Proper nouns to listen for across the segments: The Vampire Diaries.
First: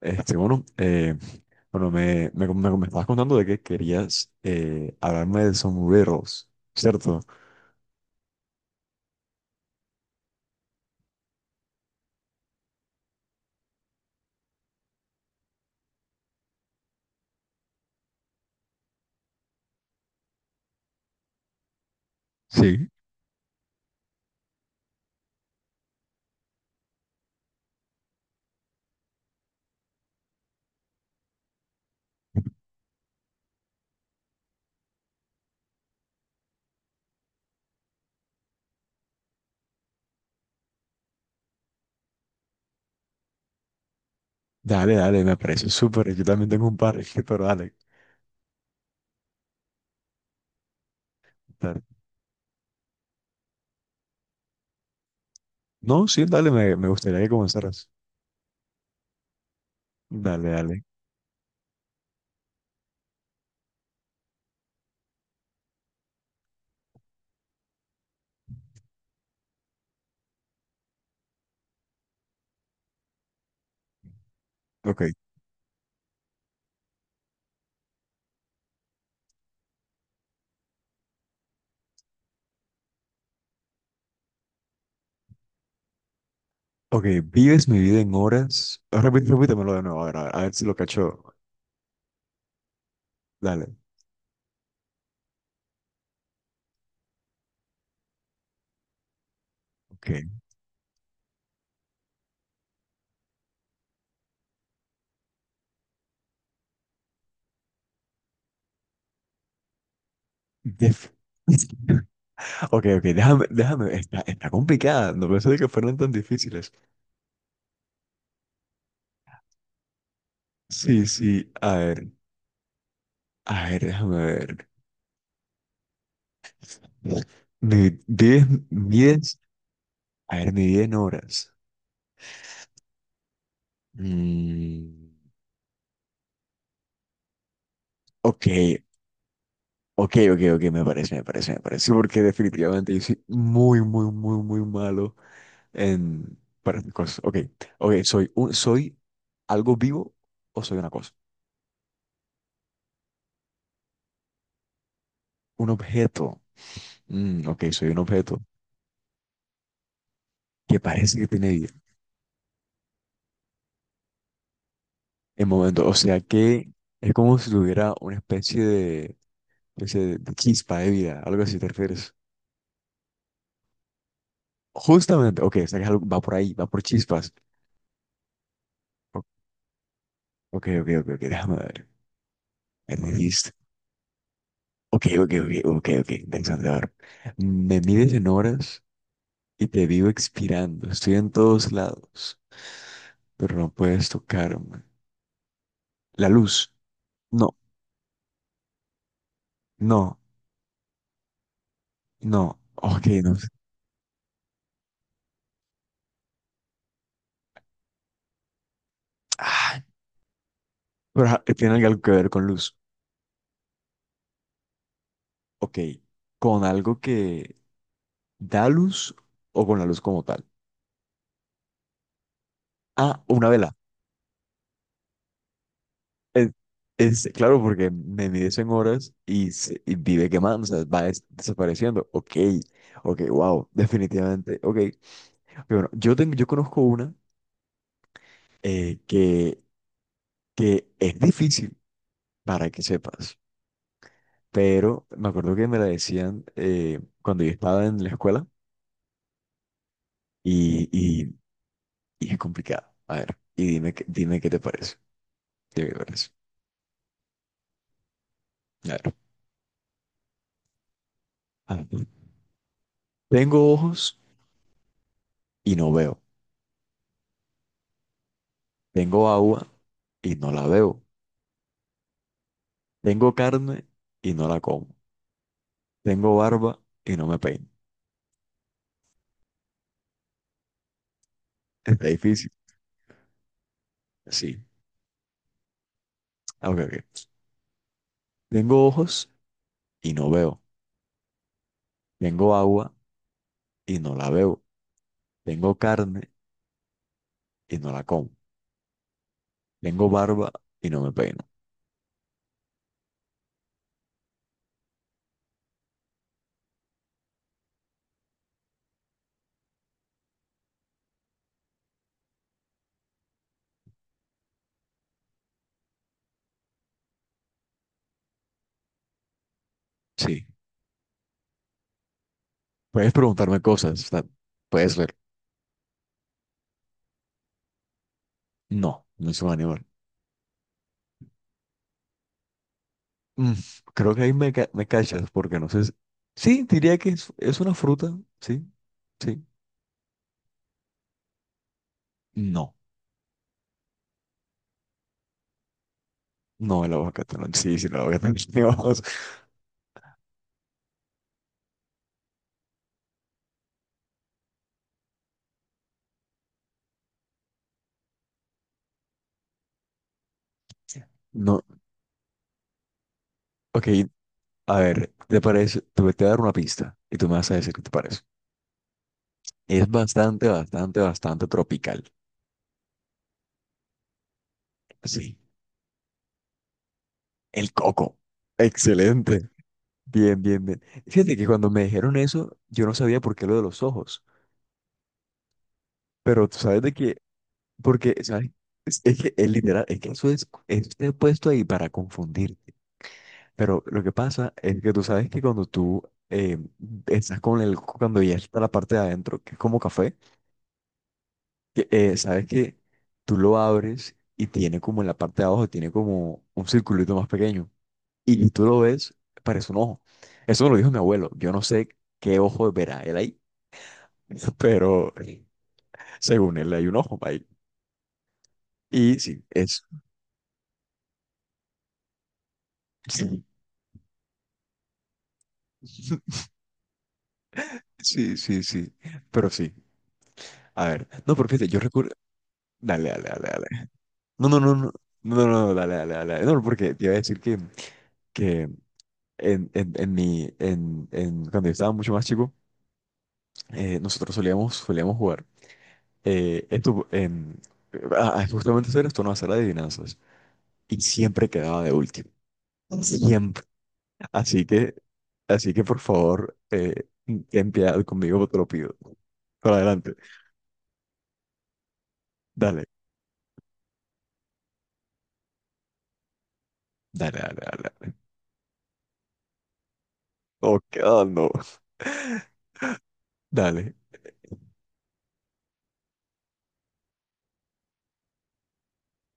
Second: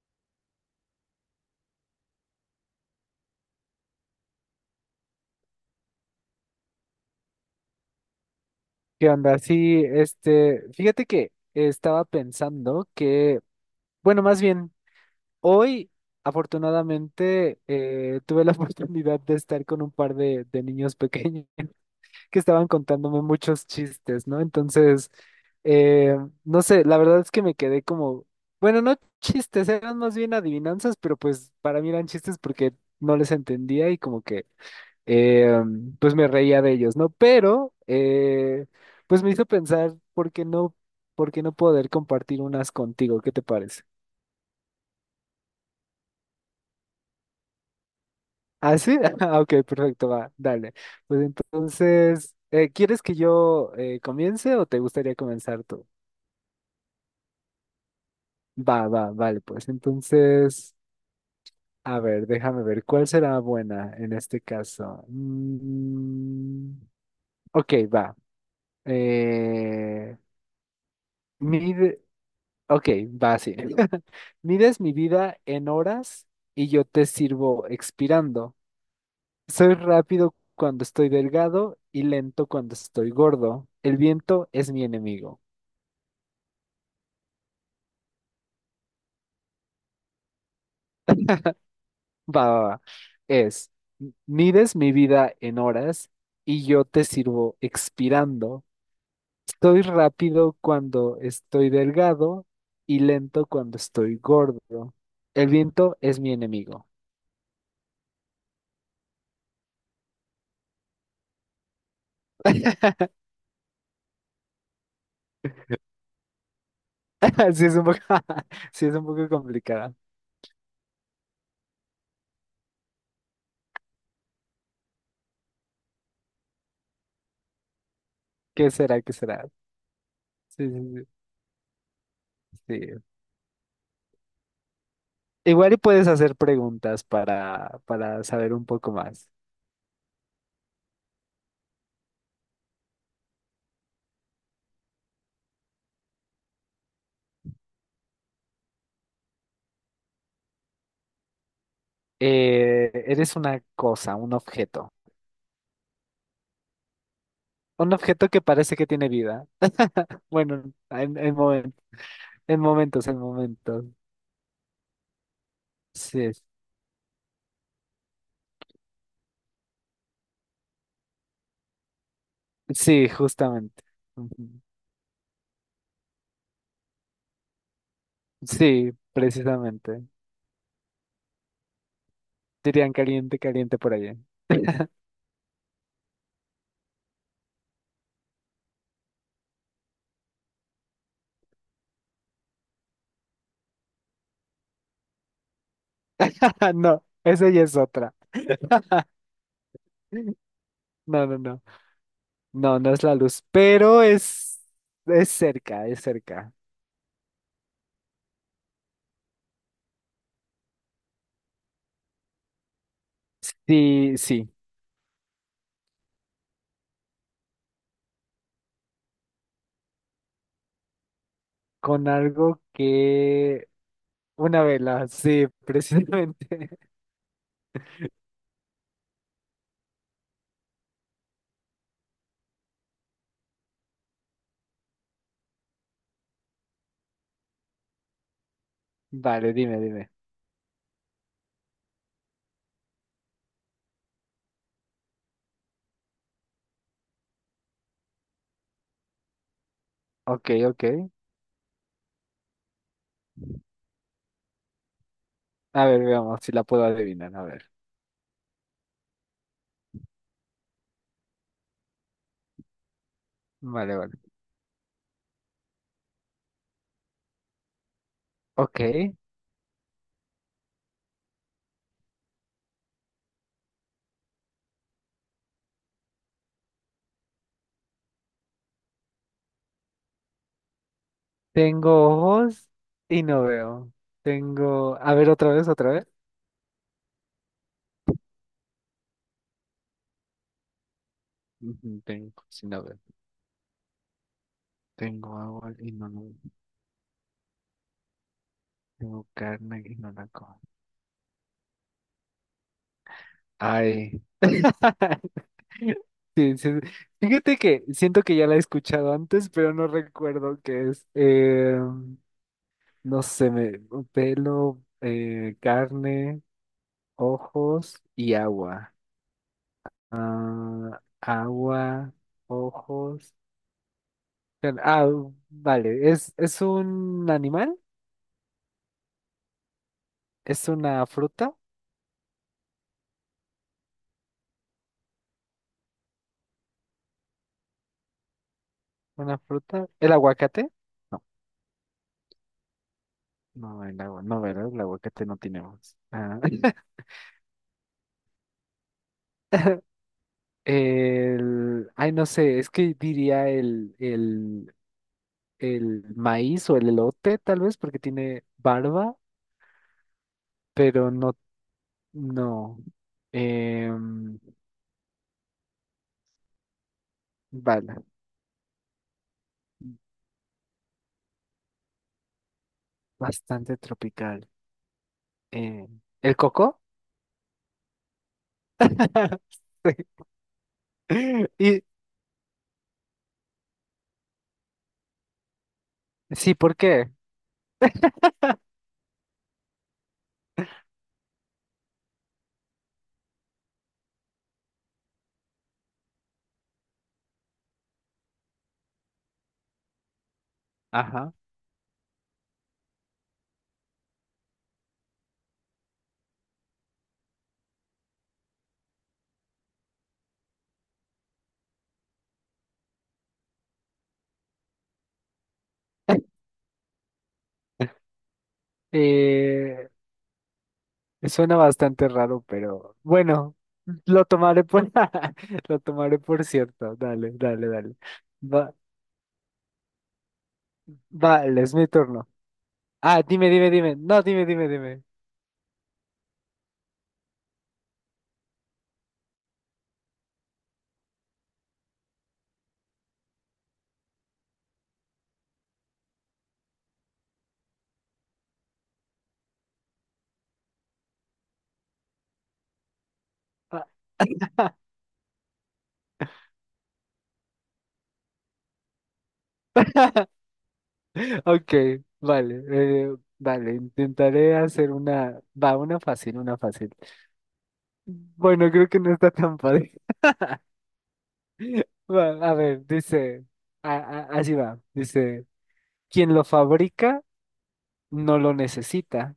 Este, bueno, eh, bueno, me estabas contando de que querías hablarme de sombreros, ¿cierto? ¿Qué onda? Sí, este, fíjate que estaba pensando que, bueno, más bien, hoy afortunadamente tuve la oportunidad de estar con un par de niños pequeños que estaban Sí. contándome muchos chistes, ¿no? Entonces, eh, no sé, la verdad es que me quedé como, bueno, no chistes, eran más bien adivinanzas, pero pues para mí eran chistes porque no les entendía y como que eh, pues me reía de ellos, ¿no? Pero, pues me hizo pensar, ¿por qué no poder compartir unas contigo? ¿Qué te parece? Dale, dale, me parece súper. Yo también tengo un par, pero dale, ¿Ah, sí? Ah, ok, perfecto, va, dale. Pues dale. entonces, ¿quieres que yo comience o te gustaría comenzar tú? No, sí, dale, me gustaría que comenzaras. Va, va, vale, pues Dale, entonces, dale. a ver, déjame ver, ¿cuál será buena en este caso? Mm, ok, va. Eh, mide- Ok, va así. Mides mi Ok. vida en horas y yo te sirvo expirando. Soy rápido cuando estoy delgado y lento cuando estoy gordo. El viento es mi enemigo. Ok, vives mi vida en horas. Ah, Repítemelo de nuevo, a ver, a ver, a ver si lo cacho. Va, va, va. Es, Dale. Mides mi vida en horas y yo te sirvo expirando. Soy Ok. rápido cuando estoy delgado y lento cuando estoy gordo. El viento es mi enemigo. Def- Ok, ok, déjame, déjame. Está complicada. No pensé que fueran tan difíciles. Sí, es un poco, sí, es un poco complicada. Sí, sí. A ver. A ver, déjame ver. Mi 10, ¿Qué será? ¿Qué 10, será? a ver, mi Sí, vida sí, en sí. horas. sí. Mm, Igual y puedes hacer preguntas para ok, saber un poco más. ok, ok, ok, me parece, me parece, me parece, sí, porque definitivamente yo soy muy, muy, muy, muy malo en, para mis cosas. Ok, ok, soy algo vivo o soy una cosa. Eres una cosa, un objeto. Un objeto. Mm, ok, soy Un un objeto que objeto parece que tiene vida. Bueno, que en, parece que en, tiene vida momen- en momentos, en momentos. en momento. O sea Sí, que es como si tuviera una especie de, especie de chispa de vida, algo así te refieres. sí, justamente. Ujú. Justamente, ok, o sea que es algo- va por ahí, va por chispas. Sí, O- precisamente. Ok, ok, ok, ok, déjame ver. Dirían caliente, Ernesto. caliente por allá. Ok, ok, ok, ok, ok, interesante. A ver. Me mides en horas y te vivo expirando. Estoy en todos lados, pero no puedes tocarme. La luz. Ah, no, esa No, ya es otra. no, No, no, no. no. No, no es Ok, la no. luz, sé. pero es cerca, es cerca. Ah, pero tiene algo que ver con luz. Sí, sí, Ok, con algo que da luz o con la luz como tal. con algo Ah, una que. vela. Una vela, sí, Es, precisamente. Claro, porque me mides en horas y, se- y vive quemando, o sea, va des- desapareciendo. Ok, ok, wow, definitivamente. Ok, pero bueno, yo conozco una Vale, que, dime, dime. Es difícil para que sepas, pero me acuerdo que me la decían cuando yo estaba en la escuela Ok, ok. y, y es complicada. A ver, y dime, dime qué te parece. A Dime qué te ver, parece. veamos si la puedo adivinar. A ver. A ver. A ver. Tengo Vale, vale. ojos y no veo. Ok. Tengo agua y no la veo. Tengo carne y no la como. Tengo barba y no me peino. Está Tengo difícil. ojos y no veo. Sí. A ver, otra vez, otra vez. Ah, ok, ok. Tengo ojos y no veo. Ujú, tengo Tengo ojos y no agua veo. y no la bebo. Tengo agua Tengo y no la. carne y no la como. Tengo carne y Tengo no la barba como. y no me peino. Ay. Sí, sí. Fíjate que siento que ya la he escuchado antes, pero no recuerdo qué es. No sé, pelo, carne, ojos y agua. Sí. Ah, agua, Puedes ojos. preguntarme cosas, o sea, Carne. puede Ah, ser. vale. ¿Es un animal? No, no es un animal. ¿Es una fruta? Mm, creo que ahí me, me cachas, porque no sé. Si- sí, diría que es una fruta, sí, ¿Una sí. fruta? ¿El aguacate? No, No, no, el agua, no, ¿verdad? El aguacate no tiene ojos. Ah, no el aguacate, no. Sí, sí, el aguacate. No, vamos. Ay, no sé, es que diría el, maíz o el elote, tal vez, porque tiene barba, pero no. No, No. ok, Eh, a ver, ¿te parece? Te voy a dar una pista y tú me vas a decir qué te vale. parece. Es bastante, bastante, bastante tropical. Bastante tropical. Sí, Eh, ¿El coco? el coco. Excelente. Bien, bien, bien. Fíjate Sí. que cuando Y me dijeron eso, yo no sabía por qué lo de los ojos, pero sí, tú ¿por sabes de qué? que, porque, ¿sabes? Es que es literal, es que eso es puesto ahí para confundirte. Pero lo que pasa es que tú sabes que cuando tú eh, estás con el, cuando ya está la parte de adentro, que es como café, Ajá. que, sabes que tú lo abres y tiene como en la parte de abajo, tiene como un circulito más pequeño. Y tú lo ves, parece un ojo. Eso me lo dijo mi abuelo. Yo no sé qué ojo verá él ahí, pero según él hay un ojo ahí. Y sí, Eh, suena bastante raro, pero sí. bueno, lo tomaré por lo tomaré por cierto. Dale, dale, dale. Sí, sí, Va, sí. Pero sí. A ver. No, pero vale, fíjate, es yo mi recuerdo. turno. Dale, Ah, dale, dime, dale, dale. dime, dime. No, dime, No, no, dime, no, no. dime. No, no, no, dale, dale, dale. No, porque te iba a decir que, que en mi, en, cuando yo estaba mucho más chico, nosotros solíamos jugar. Eh, esto, en, justamente hacer esto, no hacer adivinanzas. Y siempre quedaba de último. Siempre. Ah. Así que, así que por favor, ten piedad conmigo, te lo pido. Por adelante. Ok, vale, Dale, eh, vale, intentaré hacer una, va, una fácil, una fácil. dale, dale, dale. Bueno, creo que no está tan fácil. Ok, no. Va, a ver, dice, Dale. Así va, dice, quien lo fabrica no lo necesita,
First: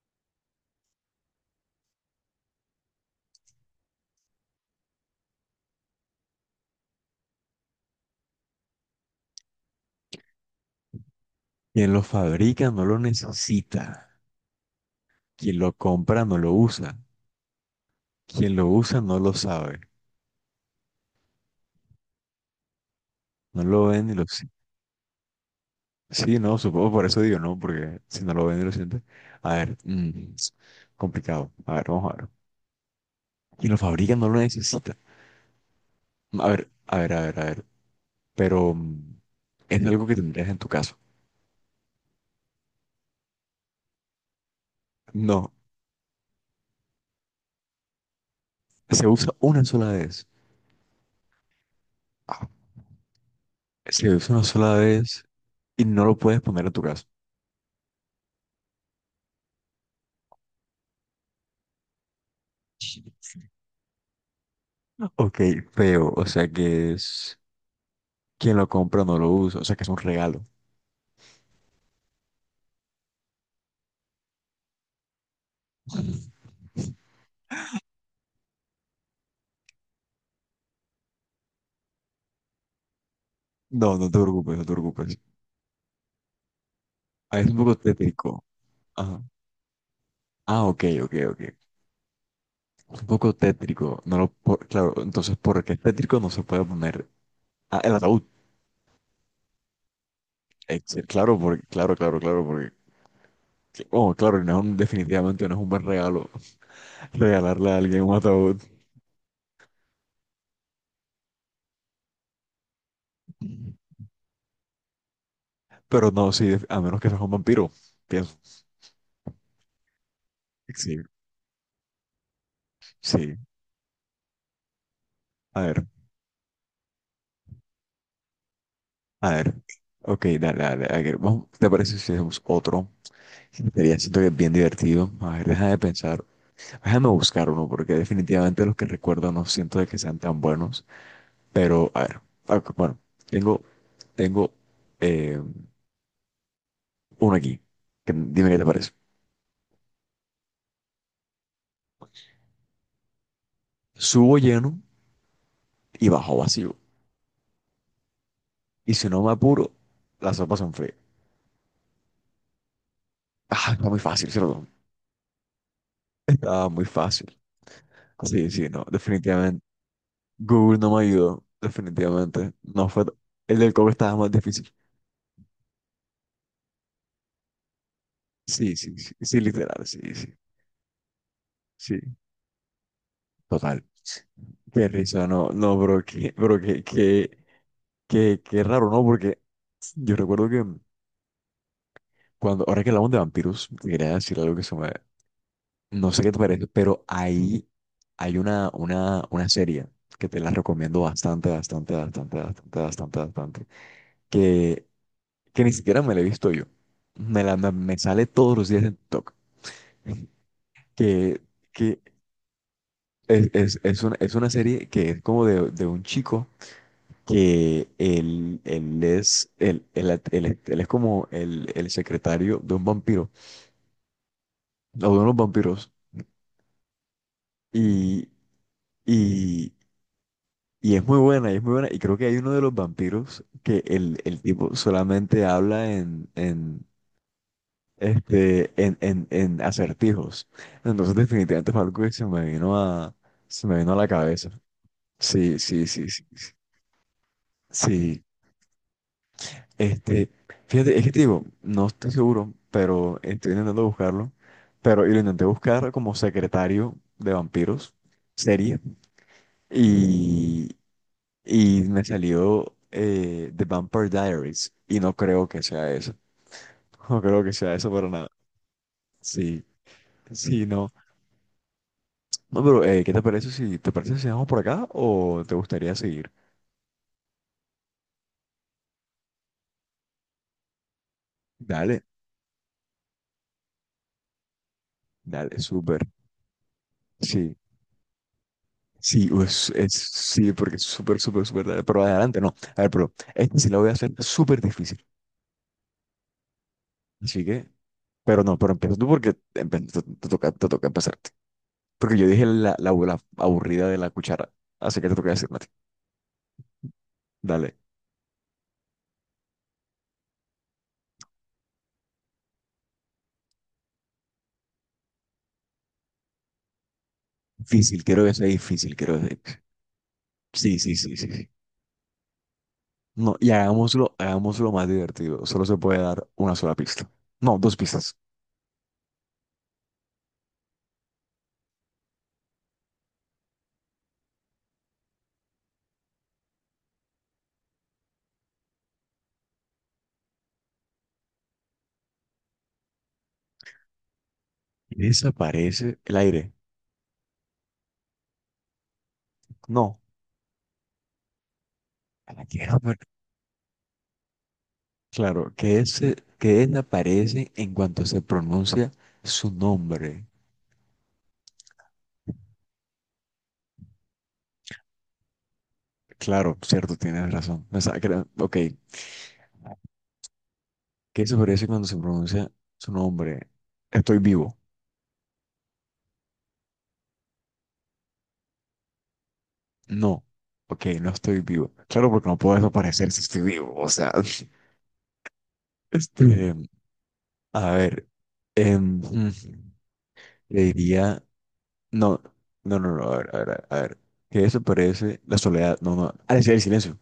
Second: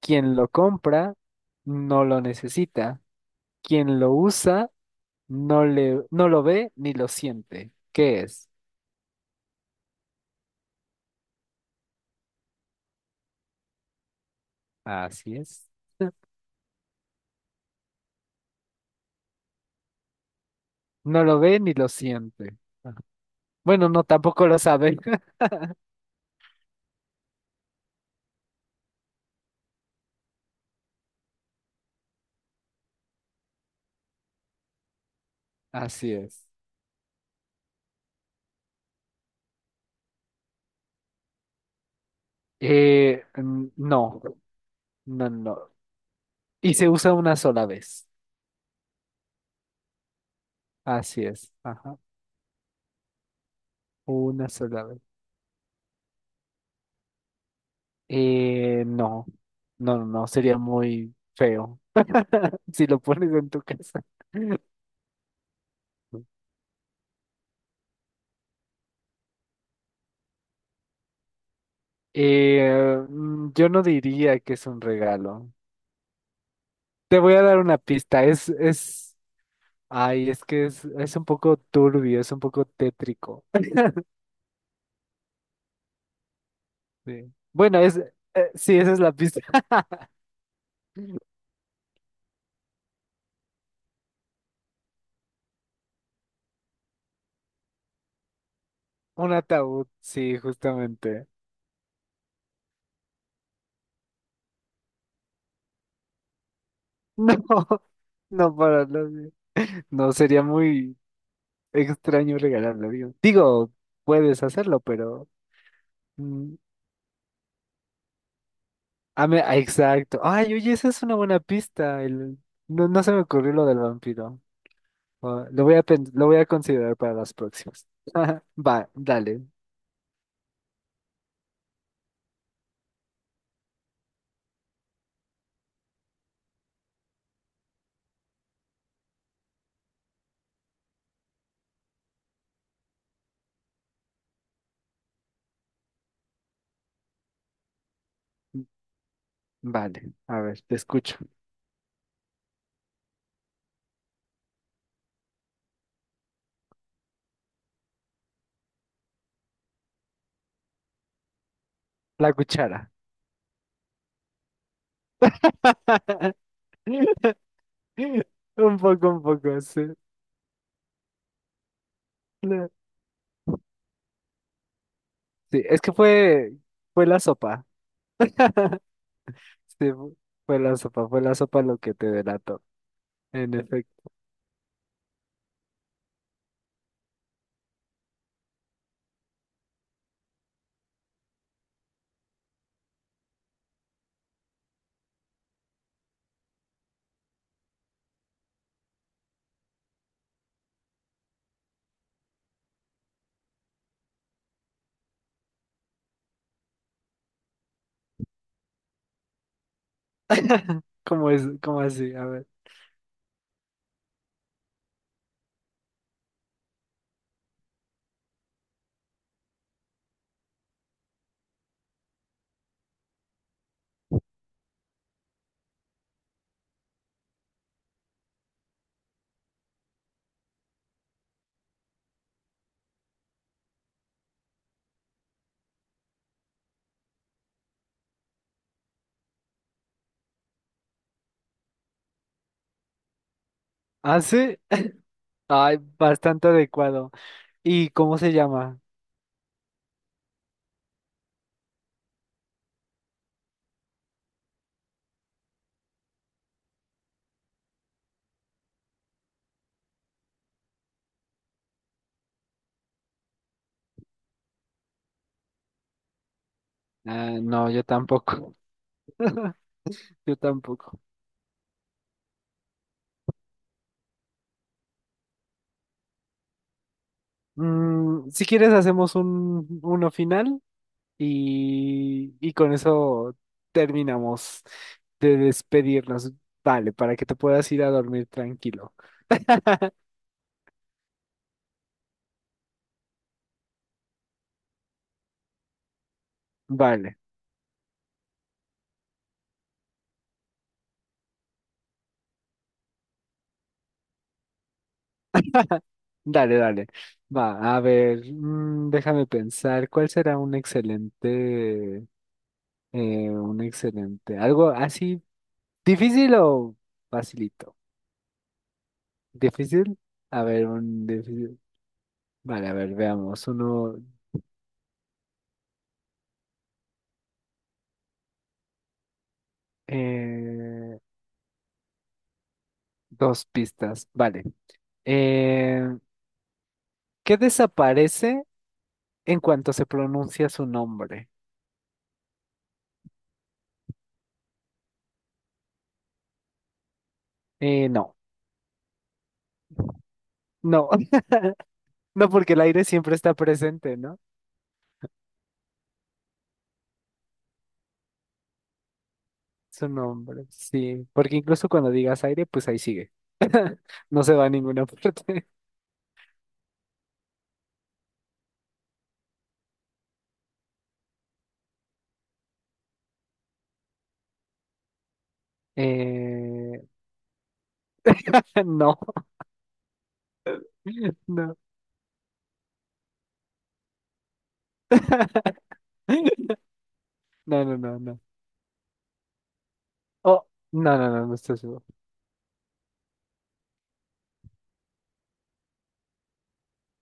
quien lo compra no lo necesita, quien lo usa no lo ve ni lo siente. ¿Qué es? Quien lo fabrica no lo necesita. Así Quien es. lo compra no lo usa. Quien lo usa no lo sabe. No lo ve ni lo siente. Ajá. No lo Bueno, ve no, ni lo tampoco siente. lo sabe. Sí, no, supongo por eso digo, no, porque si no lo ve ni lo siente. A ver, complicado. A ver, vamos a ver. Quien lo fabrica no lo necesita. Así es. A ver, a ver, a ver, a ver. Pero es algo que tendrías en tu caso. No, no, No, no. Y se usa una sola vez. se usa una sola vez. Así es. Ajá. Ah, se usa una Una sola sola vez. vez y no lo puedes poner en tu casa. No, no, no, no, sería muy feo si lo pones en tu casa. Ok, feo, o sea que es quien lo compra no lo usa, o sea que es un regalo. Yo no diría que es un regalo. Te voy a dar una pista. Ay, es que es, un poco turbio, es un poco tétrico. No, no te preocupes, no te preocupes. Sí. Ah, es un poco Bueno, tétrico. Sí, esa es la Ajá. pista. Ah, ok, ok, ok. Es un poco tétrico. No lo po- claro, entonces, ¿por qué es tétrico? No se puede poner. Ah, el ataúd. Un ataúd, sí, Ex- justamente. claro, porque, claro, claro, claro, porque. Oh, claro, no es un- definitivamente no es un buen regalo No, regalarle a alguien un no ataúd. para nadie. No, sería muy extraño regalarlo, digo. Digo, puedes hacerlo, pero. Pero no, mm, sí, a menos que seas un vampiro, pienso. a me- ah, exacto. Ay, oye, esa Sí, es una buena pista. No, no se me sí. ocurrió lo del vampiro. Ah, A ver. Lo voy a considerar para las próximas. Va, A dale. ver, ok, dale, dale, a ver, vamos, ¿te parece si hacemos otro? Sería, siento que es bien divertido. A ver, deja de pensar, déjame buscar uno, porque definitivamente los que recuerdo no siento de que sean tan buenos. Pero, a ver, ok, bueno, tengo, tengo eh, uno aquí. Que- dime qué te parece. Vale, a ver, te escucho. Subo lleno y bajo vacío. Y si no me apuro, las sopas son frías. La cuchara. Ah, está muy fácil, ¿cierto? Está muy fácil. Sí, sí, no, un poco, definitivamente. sí. Google no me ayudó, definitivamente. La- No fue. El del coco estaba más difícil. Sí, es que fue la sopa. Sí, sí, sí, sí, literal, Sí, sí, sí, fue la sopa lo que sí, te delató. En total. efecto, Qué risa, no, no, bro, qué, bro, qué raro, ¿no? Porque yo recuerdo que cuando, ahora que hablamos de vampiros, te quería decir algo que se me, no sé qué te parece, pero ahí hay una, una serie que te la recomiendo bastante, bastante, bastante, bastante, bastante, bastante, que, ni siquiera me la he visto yo. Me sale todos los días en TikTok. ¿cómo Que, es? ¿Cómo que así? A ver. es, es una, es una serie que es como de, un chico que él es como el, secretario de un vampiro, o de unos vampiros, y, y, y es muy buena, y es muy buena, y creo que hay uno de los vampiros que el, tipo solamente habla en, en acertijos, entonces definitivamente fue algo que se me vino a, se me vino a la ¿Ah, cabeza. sí? Sí, Ay, sí, sí, sí. bastante adecuado. ¿Y cómo Sí, se llama? este, fíjate, es que te digo, no estoy seguro, pero estoy intentando buscarlo. Pero y lo intenté buscar como secretario de vampiros, serie, y, me salió The Vampire Diaries, y no creo que sea eso. No Ah, creo que no, sea yo eso para nada. tampoco. Sí, Yo sí, no. tampoco. No, pero ¿qué te parece si vamos por acá o te gustaría seguir? Si quieres hacemos un uno final Dale, y con eso terminamos de dale, súper. despedirnos. Vale, para que te Sí. puedas ir a dormir tranquilo. Sí, sí, porque es súper, súper, súper tarde. Pero adelante, no. A ver, pero este sí lo voy a hacer súper difícil. Vale. Así que, pero no, pero empieza tú porque empe- te toca empezarte. Porque yo dije la, la aburrida de la cuchara. Así que te toca decirme a ti. Dale, dale. Va, Dale. a ver, déjame pensar, ¿cuál será un excelente, algo así, difícil o facilito? Difícil, quiero que sea difícil, quiero que sea difícil. ¿Difícil? A ver, Sí, sí, un sí, sí, sí. difícil. Vale, a ver, No, veamos, y hagámoslo, hagámoslo más divertido. Solo se puede dar una sola pista. No, dos pistas. eh, dos pistas, vale. Eh, ¿Qué desaparece en cuanto se pronuncia su nombre? Desaparece el aire. No, No. no, no, A la porque el quiero. aire siempre está presente, ¿no? Claro, que es que él aparece en cuanto se pronuncia su Su nombre. nombre, sí, porque incluso cuando digas aire, pues ahí sigue. No se va a ninguna parte. Claro, cierto, tienes razón. O sea, que era- ok, que eso aparece cuando se pronuncia su nombre. Estoy vivo. Eh, no, No, ok, no estoy no. vivo. Claro, porque no puedo desaparecer si estoy vivo. O sea, este, No, a no, no, ver, no. em, mm, Oh, le no, no, diría, no, no estoy seguro. no, no, no, no, a ver, a ver, a ver, que eso aparece la soledad. No, no, decía el silencio.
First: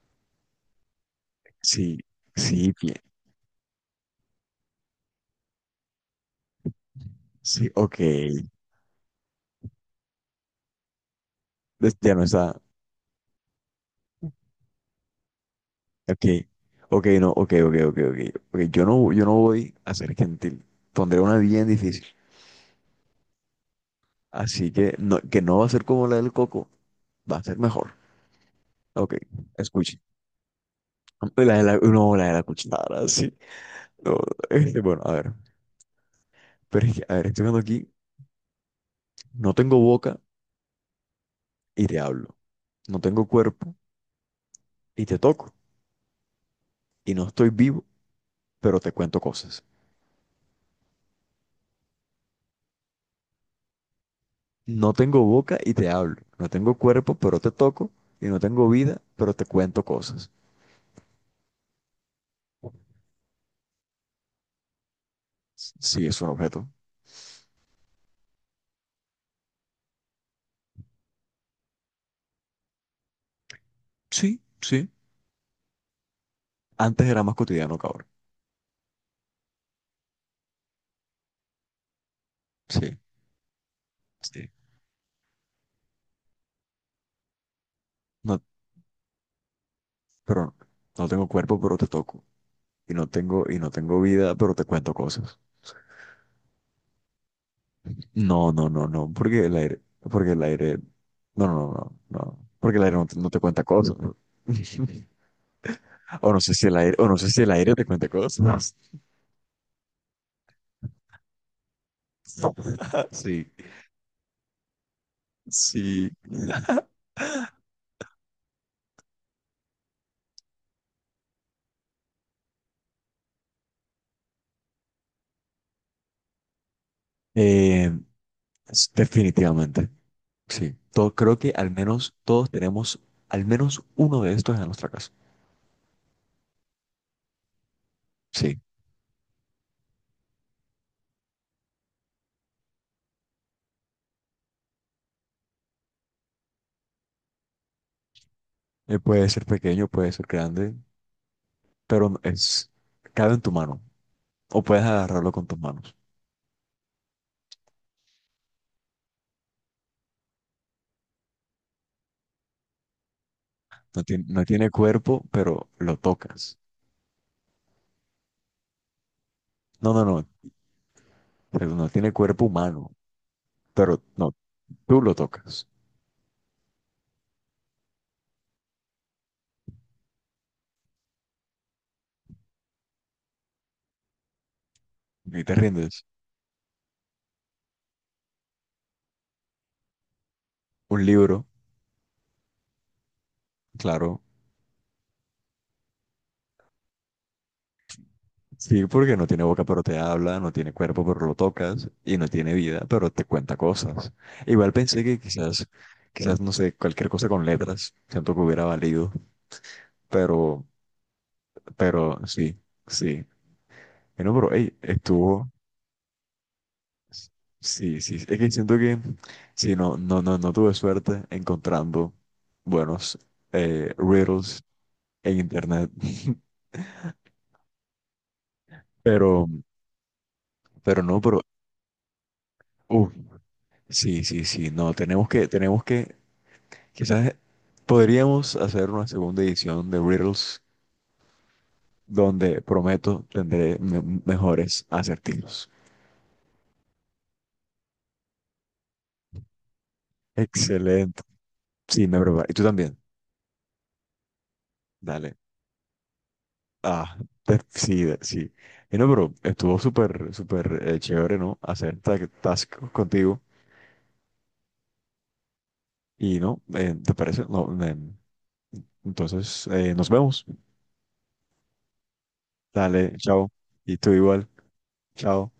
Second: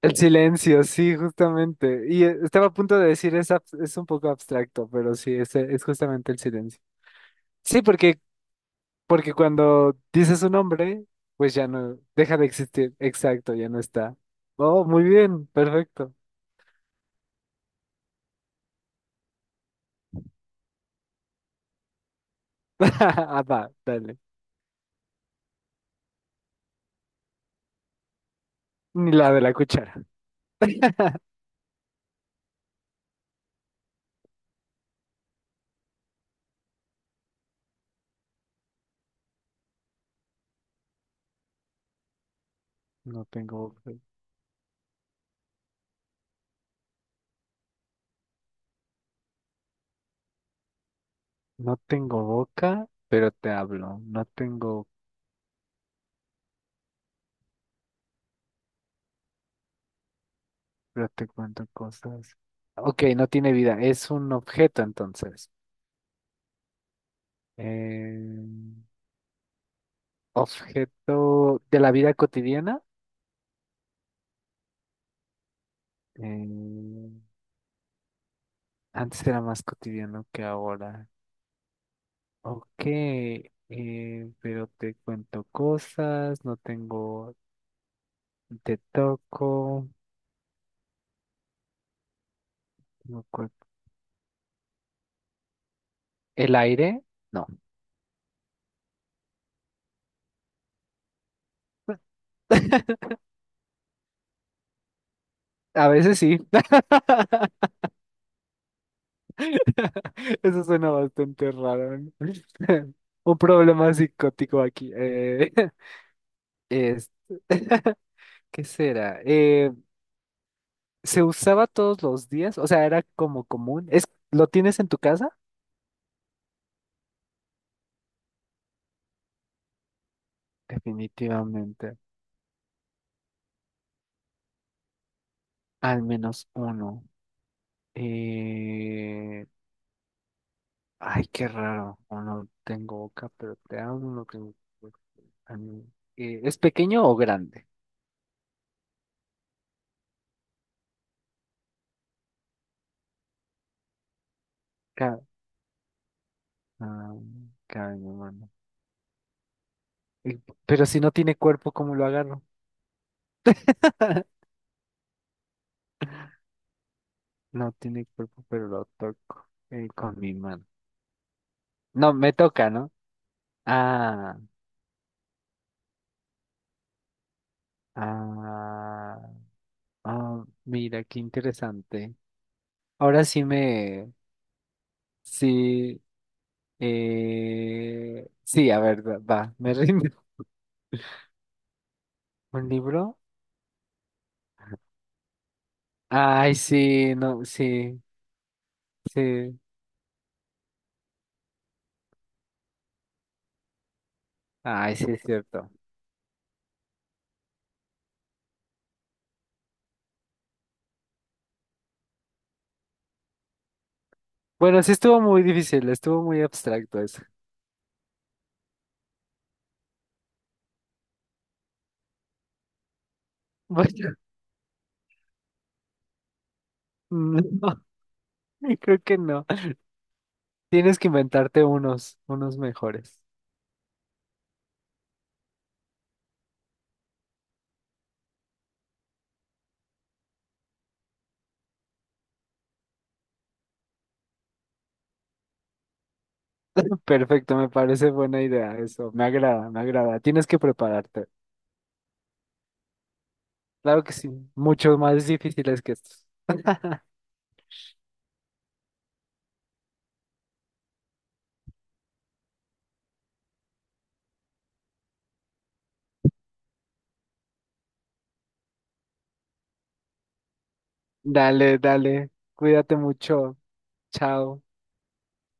El silencio, sí, Sí, justamente. Y estaba sí, a bien. punto de decir es un poco abstracto, pero sí, es justamente el silencio. Sí, Sí, ok. porque cuando dices un nombre, pues ya no, Este, ya no deja de está. existir. Exacto, ya no está. Oh, muy bien, perfecto. Ok. Ok, no. Ok, ok, ok, ok, ok, yo no voy a ser gentil. Pondré una bien difícil. Ah, va, dale. Así que no va a ser como la del coco. Va a ser mejor. Ni Ok, la de la cuchara. escuche. La de la, no, la de la cuchara, sí. No, este, bueno, a ver. Pero es que, a ver, estoy viendo aquí. No tengo boca y te hablo. No No tengo tengo cuerpo boca. y te toco. Y no estoy vivo, pero te cuento cosas. No tengo boca, pero te hablo. No tengo, No tengo boca y te hablo. No tengo cuerpo, pero te toco. Y no tengo vida, pero te cuento cosas. pero te cuento cosas. Ok, no tiene vida. Es un objeto entonces. Sí, es un objeto. Eh, objeto de la vida cotidiana. Sí, sí. Antes Eh, era más cotidiano, cabrón. antes era más cotidiano que ahora. Ok, Sí, sí. pero te cuento cosas. No tengo, No, te toco. pero no tengo cuerpo, pero te toco. Y no cuerpo- no tengo vida, pero te cuento cosas. ¿El aire? No. No, no, no, no. Porque el aire, No, no, no, no. No, porque el aire no te cuenta cosas. A veces sí. O no sé si el aire te cuenta cosas. Eso suena bastante raro, ¿no? Un Sí, problema psicótico aquí. Sí. es- ¿Qué será? ¿Se usaba todos los días? O sea, era como común. ¿Lo tienes en tu casa? Eh, Es- definitivamente, sí. Todo, creo que al Definitivamente. menos todos tenemos al menos uno de estos en nuestra casa. Al menos uno. Sí. Eh, ay, qué raro. Uno tengo boca, pero te amo, no tengo boca. Ah, no. ¿Es pequeño o grande? Puede ser pequeño, puede ser grande, pero no- es, cabe en tu mano. O puedes Ca- agarrarlo con tus manos. ah, cabe en mi mano. Eh, Pero si no tiene cuerpo, ¿cómo lo agarro? No tiene cuerpo, pero lo tocas. No tiene cuerpo, pero lo toco No, no, con no, mi mano. pero no tiene No, me cuerpo toca, humano, ¿no? pero no, Ah, tú lo tocas. ah, ah, mira, qué interesante. Ahora sí Y te sí, rindes. Sí, a ver, va, va, me rindo. Un libro, ¿Un libro? claro. Ay, sí, no, sí, Sí, porque no tiene sí. boca pero te habla, no tiene cuerpo pero lo tocas y no tiene vida pero te cuenta cosas. Igual Ay, pensé sí, que es quizás, cierto. quizás no sé, cualquier cosa con letras, siento que hubiera valido, pero, sí, sí. Bueno, pero hey, Bueno, sí estuvo muy estuvo, difícil, estuvo muy abstracto eso. sí, sí, es que siento que sí, no, no, no, no tuve suerte encontrando buenos Bueno, riddles en internet, no, creo que no. pero, Tienes pero que no, pero, inventarte unos uff, mejores. sí, sí, sí, no, tenemos que, quizás podríamos hacer una segunda edición de Riddles donde prometo tendré me- mejores acertijos. Perfecto, me parece buena idea eso. Me agrada, me agrada. Tienes que Excelente. prepararte. Sí, me preparo. Y tú también. Claro que sí, muchos más Dale. difíciles que estos. Ah, te- sí, de- sí. Y no, pero estuvo súper, súper chévere, ¿no? Hacer ta- task contigo. Y no, ¿te parece? No, me- entonces, nos vemos. Dale, dale. Cuídate Dale, chao. mucho. Y tú igual. Chao. Chao.